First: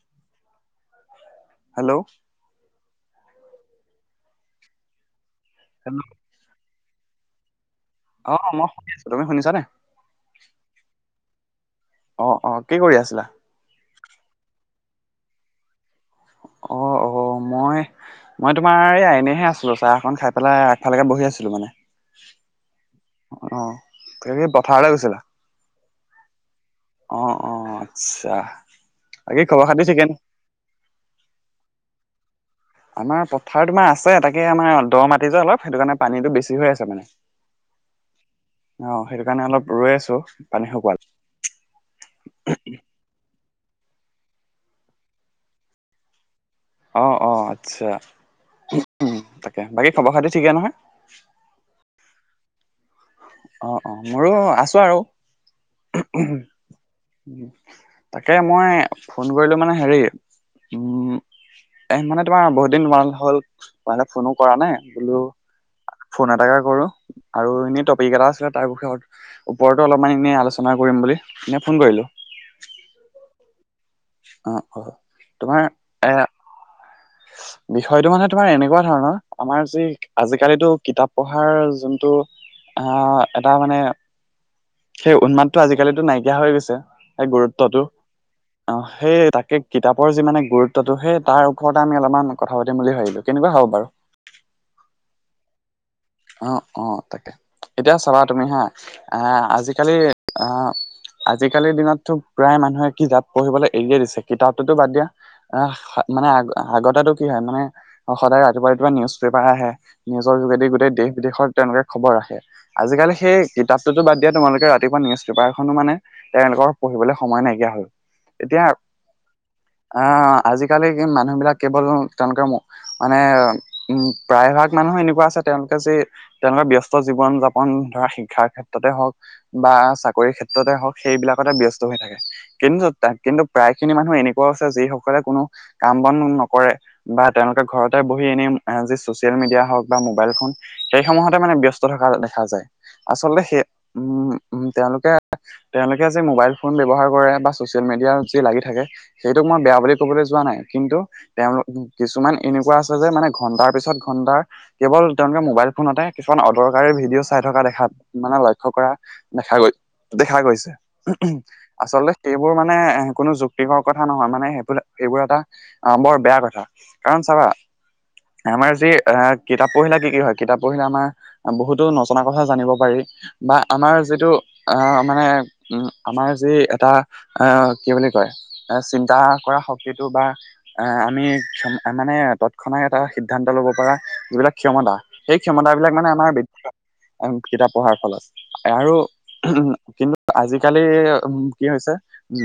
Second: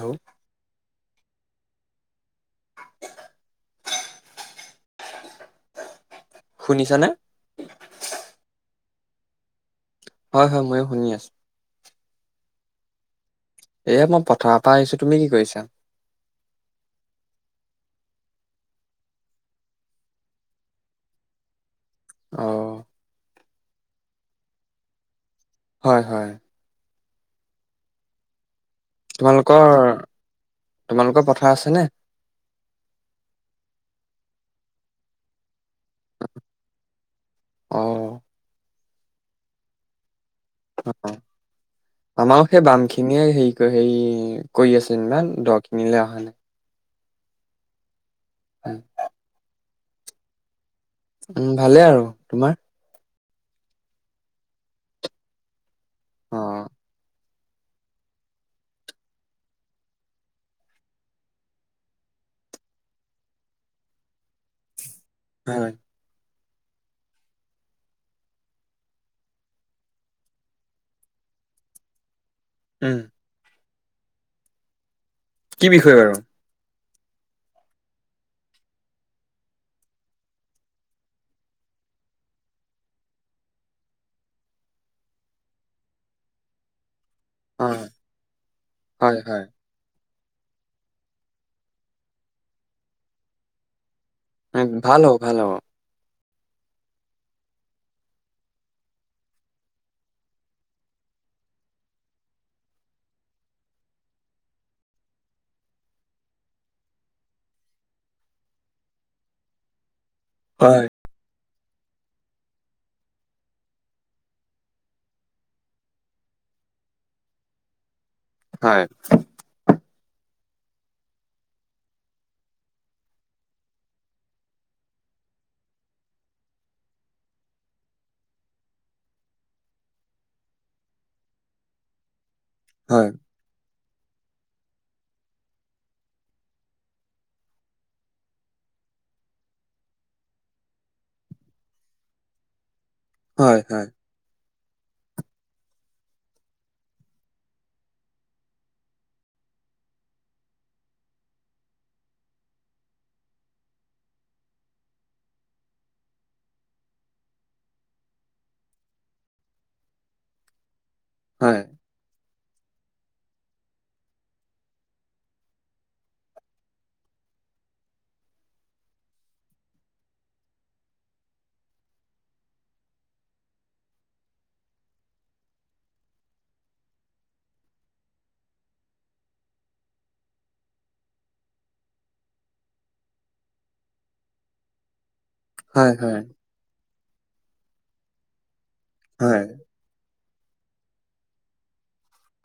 Hello hello [inaudible] শুনিছানে? অ' মই শুনি আছো, তুমি শুনিছা নাই? হয় হয়, মইয়ো শুনি আছো। অ' কি কৰি আছিলা? এই মই পথাৰৰ পৰা আহিছো, তুমি কি কৰিছা? অ' অ' মই মই তোমাৰ এই এইনেহে আছিলো। চাহ অকণ খাই পেলাই আগফালেকে বহি আছিলো মানে। অ' অ' তুমি কি পথাৰলে গৈছিলা? হয়। অ' অ' আচ্ছা। বাকী খবৰ তোমালোকৰ খাতি ঠিকে নে তোমালোকৰ পথাৰ আছেনে? আমাৰ পথাৰ তোমাৰ আছে, তাকে আমাৰ দ মাটি যে অলপ সেইটো কাৰণে পানীটো বেছি হৈ আছে মানে। অ অ' সেইটো কাৰণে অলপ ৰৈ আছো। পানী [unintelligible] শুকোৱালে খিনিয়ে হেৰি হে কৰি আছে ইমান দ খিনিলে অহা নাই। অ' অ' আচ্ছা। উম, [inaudible] তাকে বাকী খবৰ খাতি ঠিকে নহয়? উম ভালে আৰু তোমাৰ? অ অ। মোৰো আছো আৰু। অ তাকে মই ফোন কৰিলো মানে হেৰি, উম। এ মানে তোমাৰ বহুত দিন মান হ'ল, তোমালে ফোনো কৰা নাই। বোলো হয়। ফোন এটাকে কৰো আৰু এনে ত এটা আছিলে তাৰ বিষয়ত ওপৰতো অলপমান এনে আলোচনা কৰিম বুলি, এনেই ফোন কৰিলো। উম। অ অ। তোমাৰ কি এ বিষয়ৰ? বিষয়টো মানে তোমাৰ এনেকুৱা ধৰণৰ। আমাৰ যি আজিকালি টো কিতাপ পঢ়াৰ যোনটো। আহ এটা মানে সেই উন্মাদটো আজিকালিটো নাইকিয়া হৈ গৈছে। সে অ গুৰুত্বটো। অ, সেই হয় হয় তাকে কিতাপৰ যি মানে গুৰুত্বটো। সেই তাৰ ওপৰত টা আমি অলপমান কথা পাতিম বুলি ভাবিলো। কেনেকুৱা হ'ব বাৰু? ভাল হ'ব ভাল হ'ব। অ অ তাকে। এতিয়া চাবা তুমি হা। আহ আজিকালি আহ। আজিকালিৰ দিনততো প্ৰায় মানুহে কিতাপ পঢ়িবলে এৰিয়ে দিছে। কিতাপটোতো বাদ দিয়া আ হা মানে আগ আগতেটো কি হয়? মানে, সদায় ৰাতিপুৱা ৰাতিপুৱা নিউজ পেপাৰ আহে। নিউজৰ যোগেদি হয় গোটেই দেশ বিদেশত তেওঁলোকে খবৰ ৰাখে। আজিকালি সেই কিতাপটোতো বাদ দিয়া। তোমালোকে ৰাতিপুৱা নিউজ পেপাৰখনো মানে তেওঁলোকৰ পঢ়িবলে সময় নাইকিয়া হল। এতিয়া হয় আহ আজিকালি মানুহ বিলাক কেৱল তেওঁলোকে মো মানে উম প্ৰায় ভাগ মানুহে এনেকুৱা আছে। তেওঁলোকে যে তেওঁলোকৰ ব্যস্ত জীৱন যাপন ধৰা শিক্ষাৰ ক্ষেত্ৰতে হওক, বা চাকৰি ক্ষেত্ৰতে হওক। সেইবিলাকতে ব্যস্ত হৈ থাকে। কিন্তু হয় তাক কিন্তু প্ৰায় খিনি মানুহ এনেকুৱাও আছে। যিসকলে কোনো কাম বন ন কৰে বা তেওঁলোকে ঘৰতে বহি এনে যি চচিয়েল মিডিয়া হওক বা মোবাইল ফোন। সেই সমূহতে মানে ব্যস্ত থকা দেখা যায়। আচলতে হয় সেই হয় উম। উম। তেওঁলোকে তেওঁলোকে যে মোবাইল ফোন ব্যৱহাৰ কৰে বা ছচিয়েল মিডিয়াত যি লাগি থাকে, সেইটোক মই বেয়া বুলি কবলে যোৱা নাই কিন্তু তেওঁ কিছুমান এনেকুৱা আছে যে মানে ঘণ্টাৰ পিছত ঘণ্টাৰ কেৱল তেওঁলোকে মোবাইল ফোনতে, কিছুমান অদৰকাৰী ভিডিঅ' চাই থকা দেখাত মানে লক্ষ্য কৰা দেখা গৈ দেখা গৈছে। হয় আচলতে সেইবোৰ মানে এ কোনো যুক্তিকৰ কথা নহয়, মানে সেই সেইবোৰ এটা অ বৰ বেয়া কথা, কাৰণ চাবা? আমাৰ যি এ কিতাপ পঢ়িলে কি কি হয়? কিতাপ পঢ়িলে আমাৰ বহুতো নজনা কথা জানিব পাৰি। বা আমাৰ যিটো আহ মানে উম আমাৰ যি এটা আহ কি বুলি কয়? এ চিন্তা কৰা শক্তিটো বা এ আমি ক্ষম আ মানে তৎক্ষণা এটা সিদ্ধান্ত ল'ব পৰা যিবিলাক ক্ষমতা, সেই ক্ষমতাবিলাক হয় মানে হয় আমাৰ [unintelligible] কিতাপ পঢ়াৰ ফলত। আৰু হয়। উম, কিন্তু আজিকালি উম কি হৈছে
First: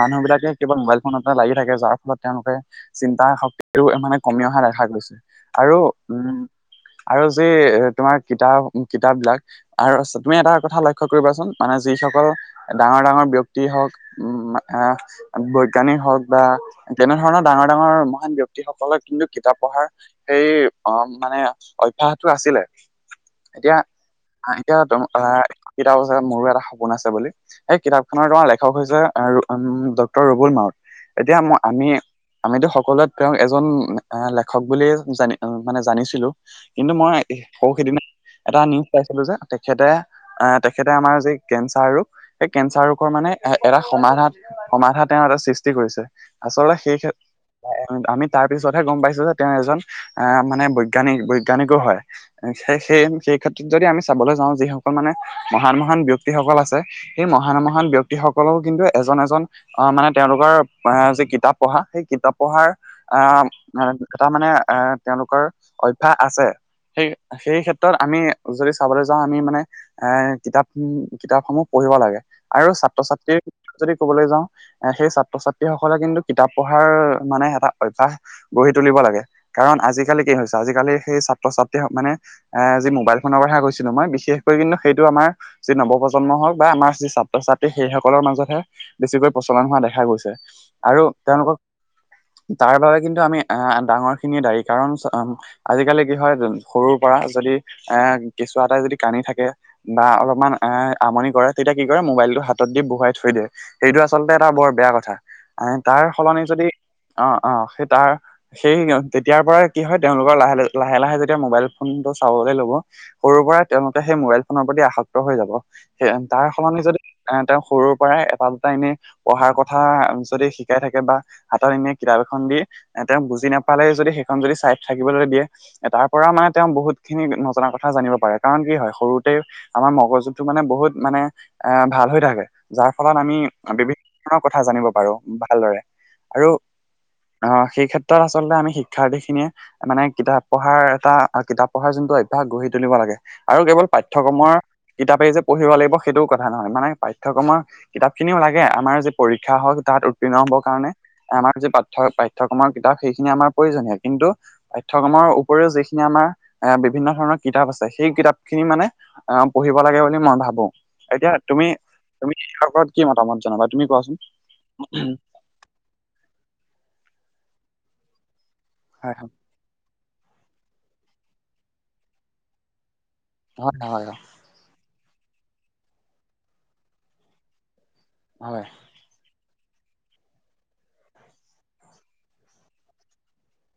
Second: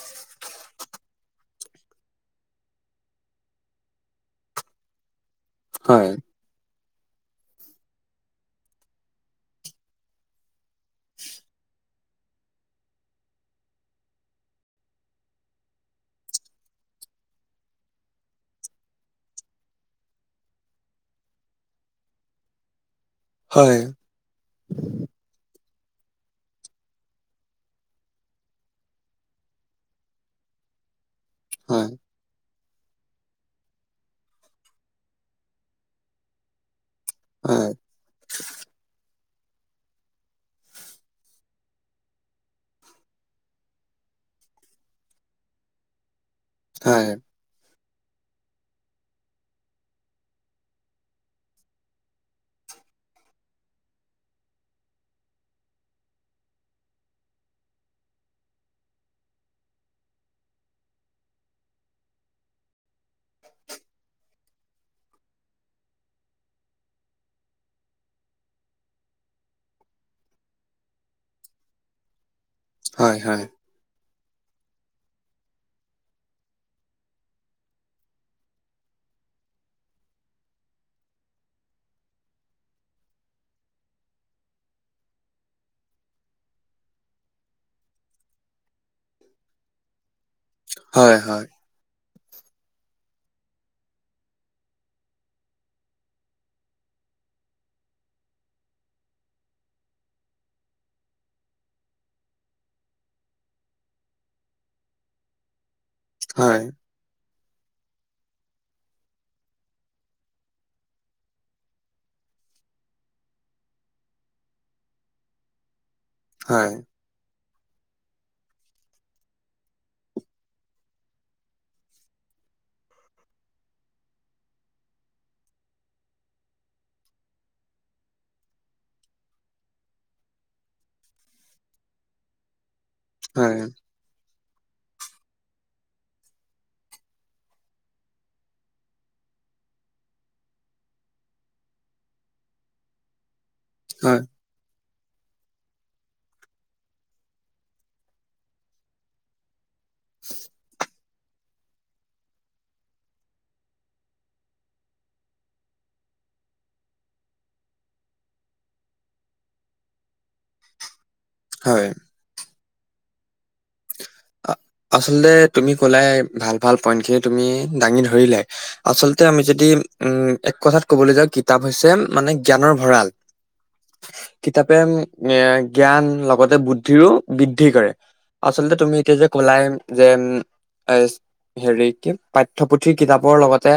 মানুহবিলাকে কেৱল মোবাইল ফোনত লাগি থাকে যাৰ ফলত তেওঁলোকে চিন্তাই হওঁক এইবোৰ মানে কমি অহা দেখা গৈছে, আৰু হয় উম, আৰু যে এ তোমাৰ কিতাপ -কিতাপ বিলাক আৰু তুমি এটা কথা লক্ষ্য কৰিবাচোন মানে যিসকল ডাঙৰ- ডাঙৰ ব্যক্তি হওক, উম, আহ বৈজ্ঞানিক হওক বা তেনেধৰণৰ ডাঙৰ- ডাঙৰ মহান ব্যক্তি ব্যক্তিসকলে কিন্তু কিতাপ পঢ়াৰ সেই মানে অভ্যাসটো আছিলে। এতিয়া হয় [unintelligible] যে মোৰো এটা সপোন আছে বুলি, এই কিতাপখনৰ তোমাৰ লেখক হৈছে উম ডক্টৰ ৰুবুল মাউত। এতিয়া ম আমি, হয় হয় হয় আমিতো সকলোৱে তেওঁক এজন লেখক বুলিয়ে জানি মানে জানিছিলো। কিন্তু মই সৌ-সেইদিনা এটা নিউজ পাইছিলো যে তেখেতে আহ তেখেতে আমাৰ যি কেঞ্চাৰ ৰোগ সেই কেঞ্চাৰ ৰোগৰ মানে এ এটা সমাধান সমাধা তেওঁ এটা সৃষ্টি কৰিছে। আচলতে সেই ক্ষে আমি তাৰ পিছতহে গম পাইছো যে তেওঁ এজন আহ মানে বৈজ্ঞানিক বৈজ্ঞানিকো হয়। সেই সেই সেই ক্ষেত্ৰত যদি আমি চাবলৈ যাওঁ যিসকল মানে মহান মহান ব্যক্তিসকল আছে সেই মহান- মহান ব্যক্তিসকলৰ কিন্তু এজন -এজন অ মানে তেওঁলোকৰ এ যি কিতাপ পঢ়া, সেই কিতাপ পঢ়াৰ আহ এটা মানে আহ, তেওঁলোকৰ অভ্যাস আছে। সেই সেই ক্ষেত্ৰত আমি যদি চাবলৈ যাওঁ আমি মানে এ কিতাপ-কিতাপসমূহ পঢ়িব লাগে, আৰু ছাত্ৰ হয় ছাত্ৰীৰ হয় যদি কবলৈ যাওঁ, সেই ছাত্ৰ - ছাত্ৰীসকলে কিন্তু কিতাপ পঢ়াৰ মানে এটা অভ্যাস গঢ়ি তুলিব লাগে। কাৰণ আজিকালি কি হৈছে, আজিকালি সেই ছাত্ৰ ছাত্ৰী মানে আহ যি মোবাইল ফোনৰ কথা কৈছিলো মই, বিশেষকৈ কিন্তু সেইটো আমাৰ যি নৱপ্ৰজন্ম হওক বা আমাৰ যি ছাত্ৰ -ছাত্ৰী সেইসকলৰ মাজতহে বেছিকৈ প্ৰচলন হোৱা দেখা গৈছে, আৰু হয় হয় তেওঁলোকক তাৰ বাবে কিন্তু আমি আহ ডাঙৰখিনিয়ে দায়ী কাৰণ আজিকালি কি হয় সৰুৰ পৰা যদি এ কেঁচুৱা এটাই যদি কান্দি থাকে বা অলপমান আমনি কৰে, তেতিয়া কি কৰে মোবাইলটো হাতত দি বহুৱাই থই দিয়ে। সেইটো আচলতে এটা বৰ বেয়া কথা। তাৰ সলনি হয়, যদি অ, অ সেই তাৰ সেই তেতিয়াৰ পৰা কি হয়, তেওঁলোকৰ লাহে, লাহে, লাহে যেতিয়া মোবাইল ফোনটো চাবলৈ লব সৰুৰ পৰাই তেওঁলোকে সেই মোবাইল ফোনৰ প্ৰতি আসক্ত হৈ যাব। সেইয়া তাৰ হয়, সলনি যদি এ তেওঁ সৰুৰ পৰাই এটা দুটা এনেই পঢ়াৰ কথা যদি শিকাই থাকে বা হাতত এনে কিতাপ এখন দি এ তেওঁ বুজি নাপালে যদি সেইখন যদি চাই থাকিবলৈ দিয়ে তাৰ পৰা মানে তেওঁ বহুত খিনি নজনা কথা জানিব পাৰে, কাৰণ কি হয় সৰুতে আমাৰ মগজুটো মানে বহুত মানে এ ভাল হৈ থাকে। যাৰ ফলত আমি হয়, বিভিন্ন ধৰণৰ কথা জানিব পাৰো ভালদৰে। আৰু অ সেই ক্ষেত্ৰত আচলতে আমি শিক্ষাৰ্থীখিনিয়ে মানে কিতাপ পঢ়াৰ এটা, কিতাপ পঢ়াৰ যোনটো অভ্যাস গঢ়ি তুলিব লাগে আৰু কেৱল হয়, পাঠ্যক্ৰমৰ কিতাপেই যে পঢ়িব লাগিব সেইটোও কথা নহয়। মানে পাঠ্যক্ৰমৰ কিতাপখিনিও লাগে আমাৰ যি পৰীক্ষা হওক তাত উত্তীৰ্ণ হবৰ কাৰণে। আমাৰ য পাঠ্য পাঠ্যক্ৰমৰ কিতাপ সেইখিনি আমাৰ প্ৰয়োজনীয়, কিন্তু পাঠ্যক্ৰমৰ উপৰিও যিখিনি আমাৰ এ বিভিন্ন ধৰণৰ কিতাপ আছে সেই কিতাপখিনি মানে অ পঢ়িব লাগে বুলি মই ভাবো। এতিয়া তুমি, হয়। তুমি বিষয়ৰ ওপৰত কি মতামত জনাবা? তুমি কোৱাচোন আচলতে তুমি কলায়ে ভাল ভাল পইন্ট খিনি তুমি দাঙি ধৰিলাই হয় আচলতে আমি যদি উম এক কথাত কবলৈ যাওঁ কিতাপ হৈছে মানে জ্ঞানৰ ভঁৰাল। হয় হয় হয়। কিতাপে এ জ্ঞান লগতে বুদ্ধিৰো বৃদ্ধি কৰে। হয় আচলতে তুমি এতিয়া যে কলাই যে হেৰি কি পাঠ্যপুথিৰ কিতাপৰ লগতে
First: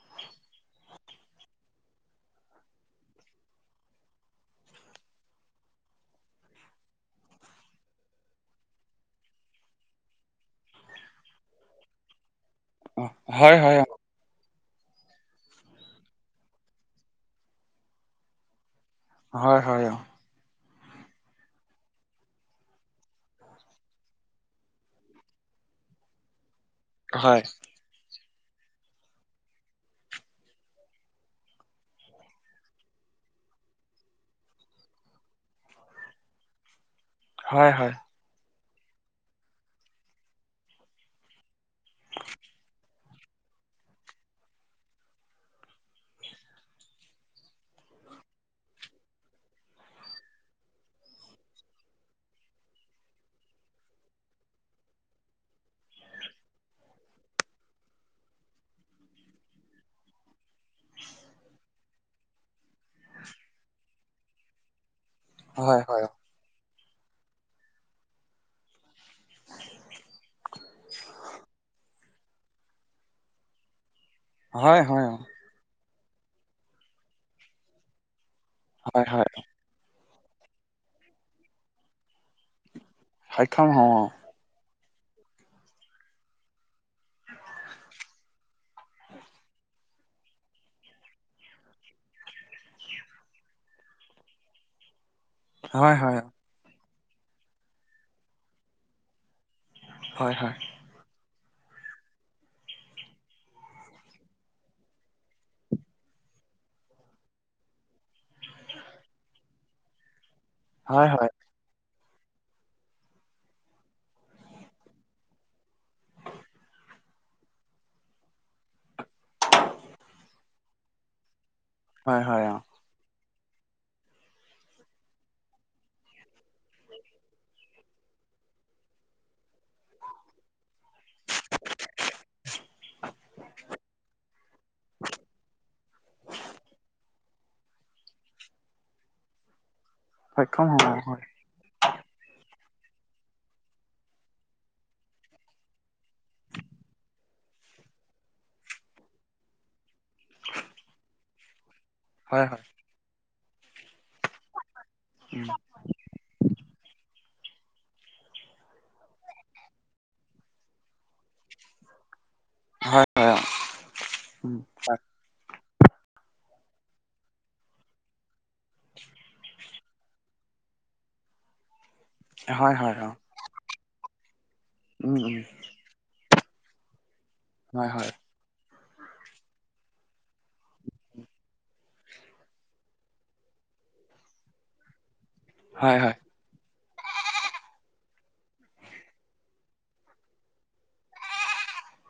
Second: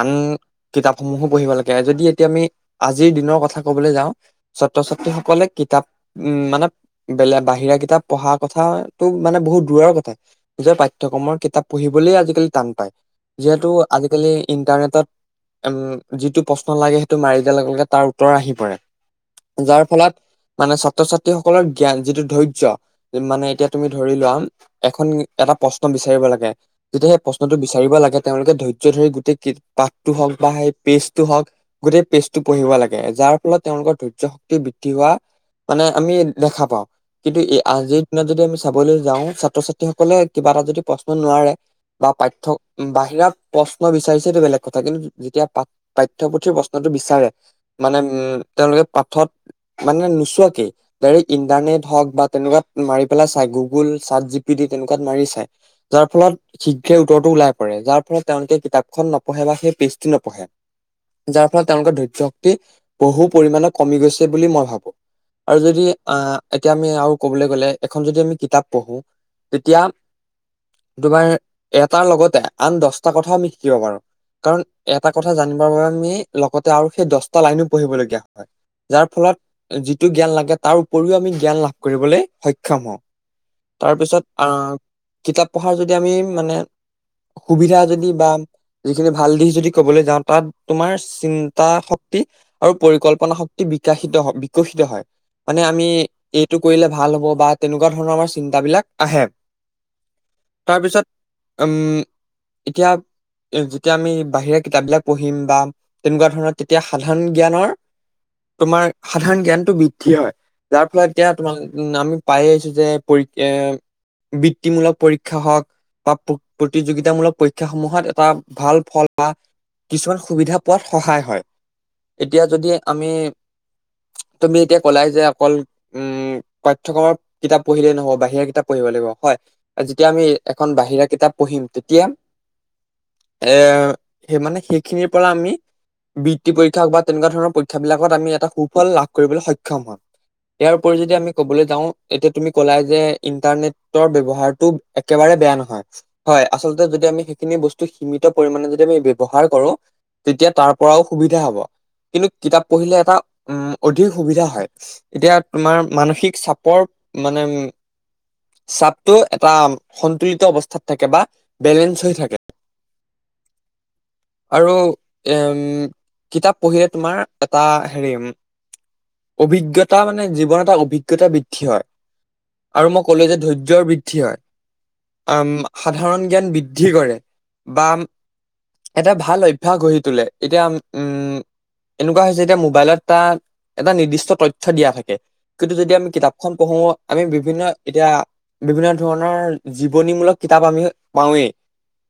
আন কিতাপ সমূহো পঢ়িব লাগে যদি এতিয়া আমি আজিৰ দিনৰ কথা কবলৈ যাওঁ ছাত্ৰ ছাত্ৰী সকলে কিতাপ উ মানে বেলে বাহিৰা কিতাপ পঢ়াৰ কথা মানে বহুত দূৰৰ কথা যে পাঠ্যক্ৰমৰ কিতাপ পঢ়িবলৈ আজিকালি টান। অ হয় যিহেতু হয় আজিকালি ইন্টাৰনেটত উম যিটো প্ৰশ্ন লাগে সেইটো মাৰি দিয়াৰ লগে লগে তাৰ উত্তৰ আহি পৰে। অ হয় যাৰ হয় অ ফলত মানে ছাত্ৰ ছাত্ৰীসকলৰ জ্ঞান যিটো ধৈৰ্য্য মানে এতিয়া তুমি ধৰি লোৱা এখন এটা প্ৰশ্ন বিচাৰিব লাগে যেতিয়া সেই হয় প্ৰশ্নটো কৰিব লাগে তেওঁলোকে ধৈৰ্য্য ধৰি গোটেই পাঠটো হওক বা সেই পেজটো হওক গোটেই পেজটো পঢ়িব লাগে যাৰ ফলত তেওঁলোকৰ ধৈৰ্য শক্তি বৃদ্ধি হোৱা মানে আমি দেখা পাওঁ কিন্তু হয় হয় আজিৰ দিনত যদি আমি চাবলৈ যাওঁ ছাত্ৰ ছাত্ৰী সকলে কিবা এটা যদি প্ৰশ্ন নোৱাৰে বা পাঠ্য বাহিৰা প্ৰশ্ন বিচাৰিছে এইটো বেলেগ কথা কিন্তু যেতিয়া পাঠ পাঠ্যপুথিৰ প্ৰশ্নটো বিচাৰে মানে উ তেওঁলোকে পাঠত মানে নোচোৱাকে ডাৰেক্ট ইন্টাৰনেট হওক বা তেনেকুৱা মাৰি পেলাই গুগল চাৰ্ট জি পি ডিত তেনেকুৱাত মাৰি চাই যাৰ ফলত শীঘ্ৰে উত্তৰটো ওলাই পৰে যাৰ ফলত তেওঁলোকে কিতাপখন নপঢ়ে বা সেই পেজটো নপঢ়ে। যাৰ ফলত তেওঁলোকৰ ধৈৰ্য শক্তি বহু পৰিমানত কমি গৈছে বুলি মই ভাবোঁ। আৰু হয় যদি হয় আহ এতিয়া আমি আৰু কবলৈ গ'লে এখন যদি আমি কিতাপ পঢ়ো তেতিয়া তোমাৰ এটাৰ লগতে আন দহটাৰ কথাও আমি শিকিব পাৰোঁ। অ কাৰণ হয় হয় এটা কথা জানিবৰ বাবে আমি লগতে আৰু সেই দহটা লাইনো পঢ়িবলগীয়া অ হয় যাৰ হয় ফলত যিটো জ্ঞান লাগে তাৰ উপৰিও আমি জ্ঞান লাভ কৰিবলৈ সক্ষম হওঁ। সক্ষম হওঁ তাৰপিছত আহ কিতাপ পঢ়াৰ যদি আমি মানে সুবিধা যদি বা যিখিনি ভাল দিশ যদি ক'বলৈ যাওঁ তাত তোমাৰ চিন্তা শক্তি আৰু পৰিকল্পনা শক্তি বিকাশিত হয় বিকশিত হয়। মানে অ আমি হয় হয় এইটো কৰিলে ভাল হ'ব বা তেনেকুৱা ধৰণৰ আমাৰ চিন্তা বিলাক আহে। হয় হয়। তাৰপিছত উম এতিয়া যেতিয়া আমি বাহিৰা কিতাপ বিলাক পঢ়িম বা তেনেকুৱা ধৰণৰ তেতিয়া সাধাৰণ জ্ঞানৰ তোমাৰ সাধাৰণ জ্ঞানটো বৃদ্ধি হয় যাৰ ফলত হয় এতিয়া হয় তোমাৰ উম আমি পাই আহিছো যে পৰীক্ষ এ বৃত্তিমূলক পৰীক্ষা হওক। বা প্ৰতিযোগিতামূলক পৰীক্ষা সমূহত এটা ভাল ফল বা কিছুমান সুবিধা পোৱাত সহায় হয় হয় হয় এতিয়া অ যদি আমি তুমি এতিয়া কলাই যে অকল উম পাঠ্যক্ৰমৰ কিতাপ পঢ়িলেই নহব বাহিৰা কিতাপ পঢ়িব লাগিব হয় যেতিয়া আমি এখন বাহিৰা কিতাপ পঢ়িম তেতিয়া এ সেই মানে সেইখিনিৰ পৰা আমি বৃত্তি পৰীক্ষাক বা তেনেকুৱা ধৰণৰৰ পৰী ক্ষাৰ বিলাকত আমি এটা সুফল লাভ কৰিবলৈ সক্ষম হম সক্ষম ইয়াৰ হওঁ উপৰি অ যদি আমি ক'বলৈ যাওঁ এতিয়া তুমি কলাই যে ইন্টাৰনেটৰ ব্যৱহাৰটো একেবাৰে বেয়া নহয়। হয় আচলতে যদি আমি সেইখিনি বস্তু সীমিত পৰিমাণে যদি আমি ব্যৱহাৰ কৰো তেতিয়া তাৰ পৰাও সুবিধা হ'ব কিন্তু হয় হয় হয় কিতাপ পঢ়িলে এটা উম অধিক সুবিধা হয় এতিয়া তোমাৰ মানসিক চাপ পৰ মানে উম চাপটো এটা সন্তুলিত অৱস্থাত থাকে বা বেলেঞ্চ হৈ থাকে হয় হয় আৰু এম কিতাপ পঢ়িলে তোমাৰ এটা হেৰি অভিজ্ঞতা মানে জীৱন এটা অভিজ্ঞতা বৃদ্ধি হয় হয় হয় অ উম হয় হয় আৰু হয় মই অ ক'লো যে ধৈৰ্যৰ বৃদ্ধি হয় উম সাধাৰণ জ্ঞান বৃদ্ধি কৰে বা হয় হয় এটা ভাল অভ্যাস গঢ়ি তোলে এতিয়া উম এনেকুৱা হৈছে এতিয়া মোবাইলত এটা এটা নিৰ্দিষ্ট তথ্য দিয়া থাকে কিন্তু যদি হয় আমি হয় কিতাপ খন পঢ়ো আমি বিভিন্ন এতিয়া বিভিন্ন ধৰণৰ জীৱনীমূলক কিতাপ আমি পাওঁৱেই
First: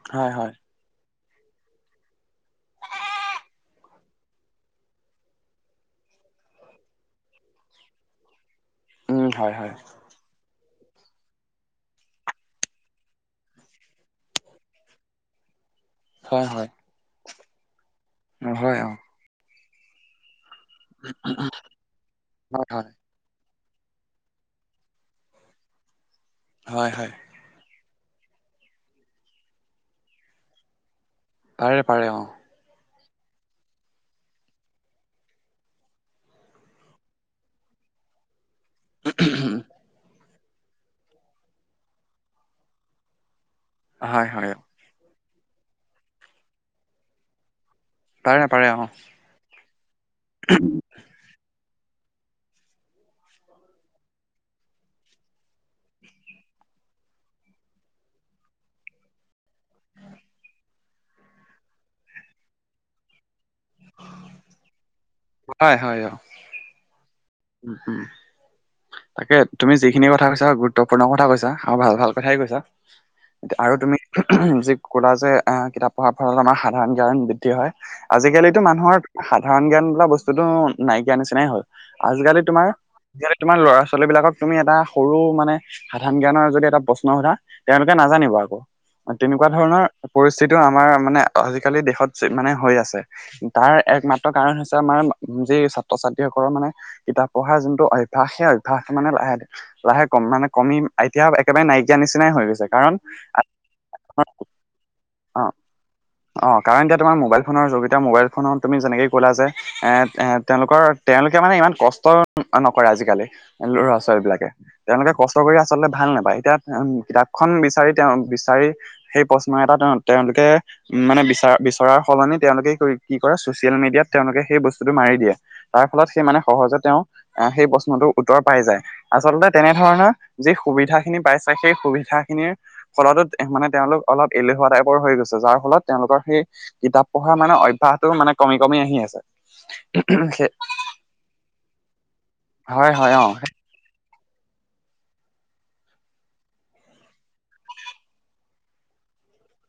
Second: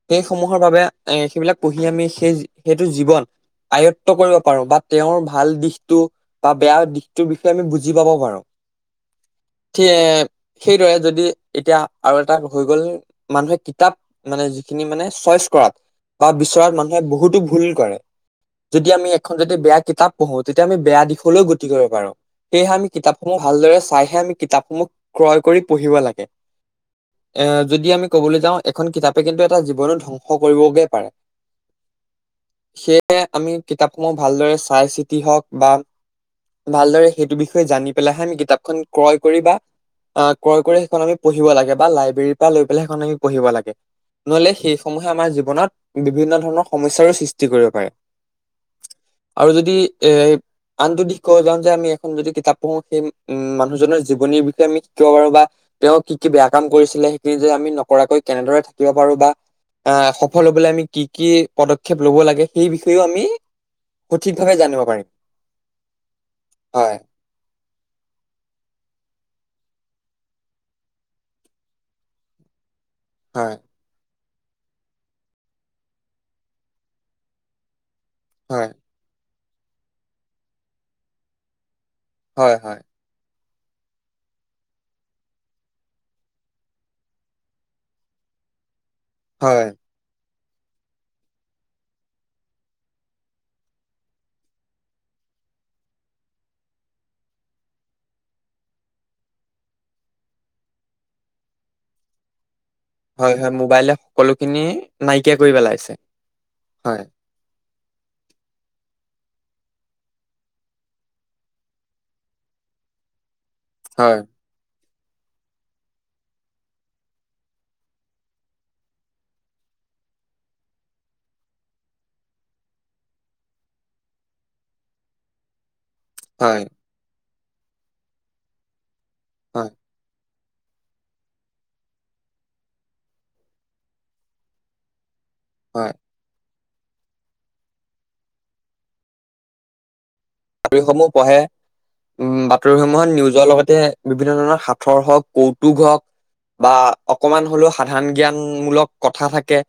সেই হয় হয় সমূহৰ বাবে এ সেইবিলাক পঢ়ি আমি সেই সেইটো জীৱন আয়ক্ত কৰিব পাৰো বা তেওঁৰ ভাল দিশটো বা বেয়া দিশটোৰ বিষয়ে আমি বুজি পাব পাৰোঁ উম হয় হয় অ সেইদৰে যদি এতিয়া আৰু এটা হৈ গ'ল মানুহে কিতাপ মানে যিখিনি মানে চইচ কৰাত বা হয় হয় বিচৰাত মানুহে বহুতো ভুল কৰে হয় অ হয় যদি আমি এখন যদি বেয়া কিতাপ পঢ়ো তেতিয়া আমি বেয়া দিশলৈ গতি কৰিব পাৰো সেয়ে হয় আমি কিতাপ সমূহ ভালদৰে চাইহে আমি কিতাপসমূহ ক্ৰয় কৰি পঢ়িব লাগে হয় হয় এ যদি আমি কবলৈ যাওঁ এখন কিতাপে কিন্তু এটা জীৱনো ধ্বংস কৰিবগৈ পাৰে পাৰে পাৰে অঁ সেয়ে আমি কিতাপসমূহ ভালদৰে চাই চিতি হওক বা ভালদৰে সেইটো বিষয়ে জানি পেলাইহে আমি কিতাপখন ক্ৰয় কৰি বা অ ক্ৰয় কৰি সেইখন আমি পঢ়িব লাগে বা লাইব্ৰেৰীৰ পৰা লৈ পেলাই সেইখন আমি পঢ়িব লাগে হয় হয় নহ'লে অ সেইসমূহে আমাৰ জীৱনত বিভিন্ন ধৰণৰ সমস্যাৰো সৃষ্টি কৰিব পাৰে পাৰে পাৰে অঁ আৰু যদি এ আনটো দিশ ক'ব যাওঁ যে আমি এখন যদি কিতাপ পঢ়ো সেই উম মানুহজনৰ জীৱনীৰ বিষয়ে আমি শিকিব পাৰো বা তেওঁ কি কি বেয়া কাম কৰিছিলে সেইখিনি যে আমি নকৰাকৈ কেনেদৰে থাকিব পাৰো বা আ সফল হবলৈ আমি কি কি পদক্ষেপ লব লাগে সেই বিষয়েও আমি সঠিক ভাৱে জানিব পাৰিম। হয় হয় অ হয়। উম তাকে তুমি যিখিনি কথা কৈছা গুৰুত্বপূৰ্ণ কথা কৈছা আৰু ভাল ভাল কথাই কৈছা। হয় এতিয়া আৰু তুমি উম যি ক'লা যে আহ কিতাপ পঢ়াৰ ফলত আমাৰ সাধাৰণ জ্ঞান বৃদ্ধি হয় আজিকালিতো হয় মানুহৰ সাধাৰণ জ্ঞান বোলা বস্তুটো নাইকিয়া নিচিনাই হ'ল। আজিকালি হয় তোমাৰ হয় আজিকালি তোমাৰ ল'ৰা-ছোৱালী বিলাকক তুমি এটা সৰু মানে সাধাৰণ জ্ঞানৰ যদি এটা প্ৰশ্ন সোধা তেওঁলোকে নাজানিব আকৌ তেনেকুৱা হয় ধৰণৰ পৰিস্থিতিও আমাৰ মানে আজিকালি দেশত মানে হৈ আছে। তাৰ একমাত্ৰ কাৰণ হৈছে আমাৰ যি ছাত্ৰ-ছাত্ৰীসকলৰ মানে কিতাপ পঢ়াৰ যোনটো অভ্যাস সেই অভ্যাসটো মানে লাহে লাহে কম মানে কমি এতিয়া একেবাৰে নাইকিয়া নিচিনাই হৈ গৈছে কাৰণ হয় হয় মোবাইলে সকলোখিনি নাইকিয়া অ কৰি পেলাইছে অ কাৰণ এতিয়া হয়। তোমাৰ মোবাইল ফোনৰ যোগিতা মোবাইল ফোনত যেনেকে ক'লা যে মে এত এত তেওঁলোকৰ তেওঁলোকে কিয় মানে ইমান কষ্ট অ নকৰে আজিকালি ল'ৰা হয়, ছোৱালী বিলাকে। তেওঁলোকে কষ্ট কৰি আচলতে ভাল নেপায়। এতিয়া কিতাপখন বিচাৰি তেওঁ বিচাৰি সেই প্ৰশ্ন এটা তেওঁ তেওঁলোকে উম মানে বিচাৰ বিচৰাৰ সলনি তেওঁলোকে কি কৰে চচিয়েল মিডিয়াত তেওঁলোকে সেই বস্তুটো মাৰি দিয়ে। তাৰ ফলত সেই মানে হয়, সহজে তেওঁ আহ সেই প্ৰশ্নটোৰ উত্তৰ পাই যায়। আচলতে হয়, তেনেধৰণৰ যি সুবিধাখিনি পাইছা, সেই সুবিধাখিনিৰ ফলতত এহ মানে তেওঁলোক অলপ এলেহুৱা টাইপৰ হৈ গৈছে যাৰ ফলত হয়। তেওঁলোকৰ সেই কিতাপ পঢ়াৰ মানে অভ্যাসটো মানে কমি কমি আহি আছে। সে বাতৰিসমূহ পঢ়ে উম হয় বাতৰিসমূহত হয় অ নিউজৰ লগত তে বিভিন্ন ধৰণৰ সাঁথৰ হওঁক কৌতুক হওঁক বা অকমান হ'লেও সাধাৰণ জ্ঞানমূলক কথা থাকে।